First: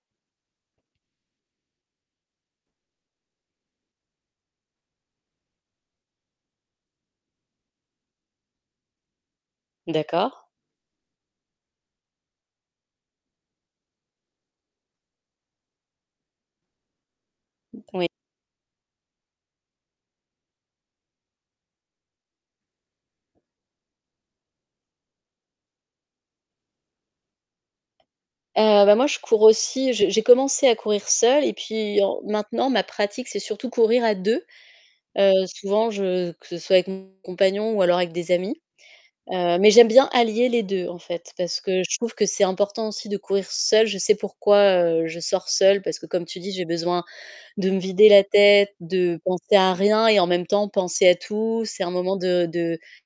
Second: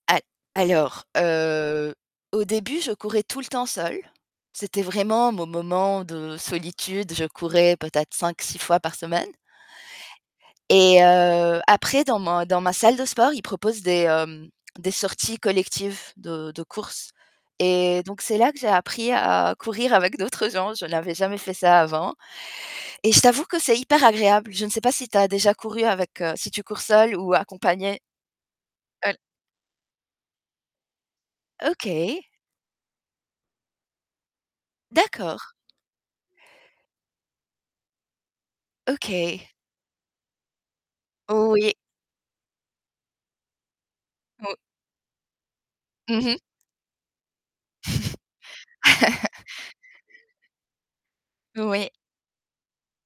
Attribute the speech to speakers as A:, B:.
A: A alors, heu, au début, je courais tout le temps seule. C'était vraiment mon moment de solitude, je courais peut-être 5-6 fois par semaine
B: D'accord.
A: et heu, après dans ma dans ma salle de sport, ils proposent des, hem, des sorties collectives de de courses et
B: Oui.
A: donc, c'est là que j'ai appris à courir avec d'autres gens. Je n'avais jamais fait ça avant et je t'avoue que c'est hyper agréable. Je ne sais pas si tu as déjà couru avec heu, si tu cours seule ou accompagnée?
B: Heu, bah, moi,
A: Heu, l
B: je cours aussi, je j'ai commencé à courir seule et puis au
A: OK.
B: maintenant ma pratique, c'est surtout courir à 2, heu,
A: D'accord.
B: souvent, je que ce soit avec mon compagnon ou alors avec des amis,
A: OK.
B: heu, mais j'aime bien allier les 2, en fait, parce
A: Oui!
B: que je trouve que c'est important aussi de courir seule. Je sais
A: Ou
B: pourquoi, heu, je sors seule parce que,
A: Mmh
B: comme tu
A: mh.
B: dis, j'ai besoin de me vider la tête, de penser à rien et en même temps penser à tout. C'est
A: Oui.
B: un moment de de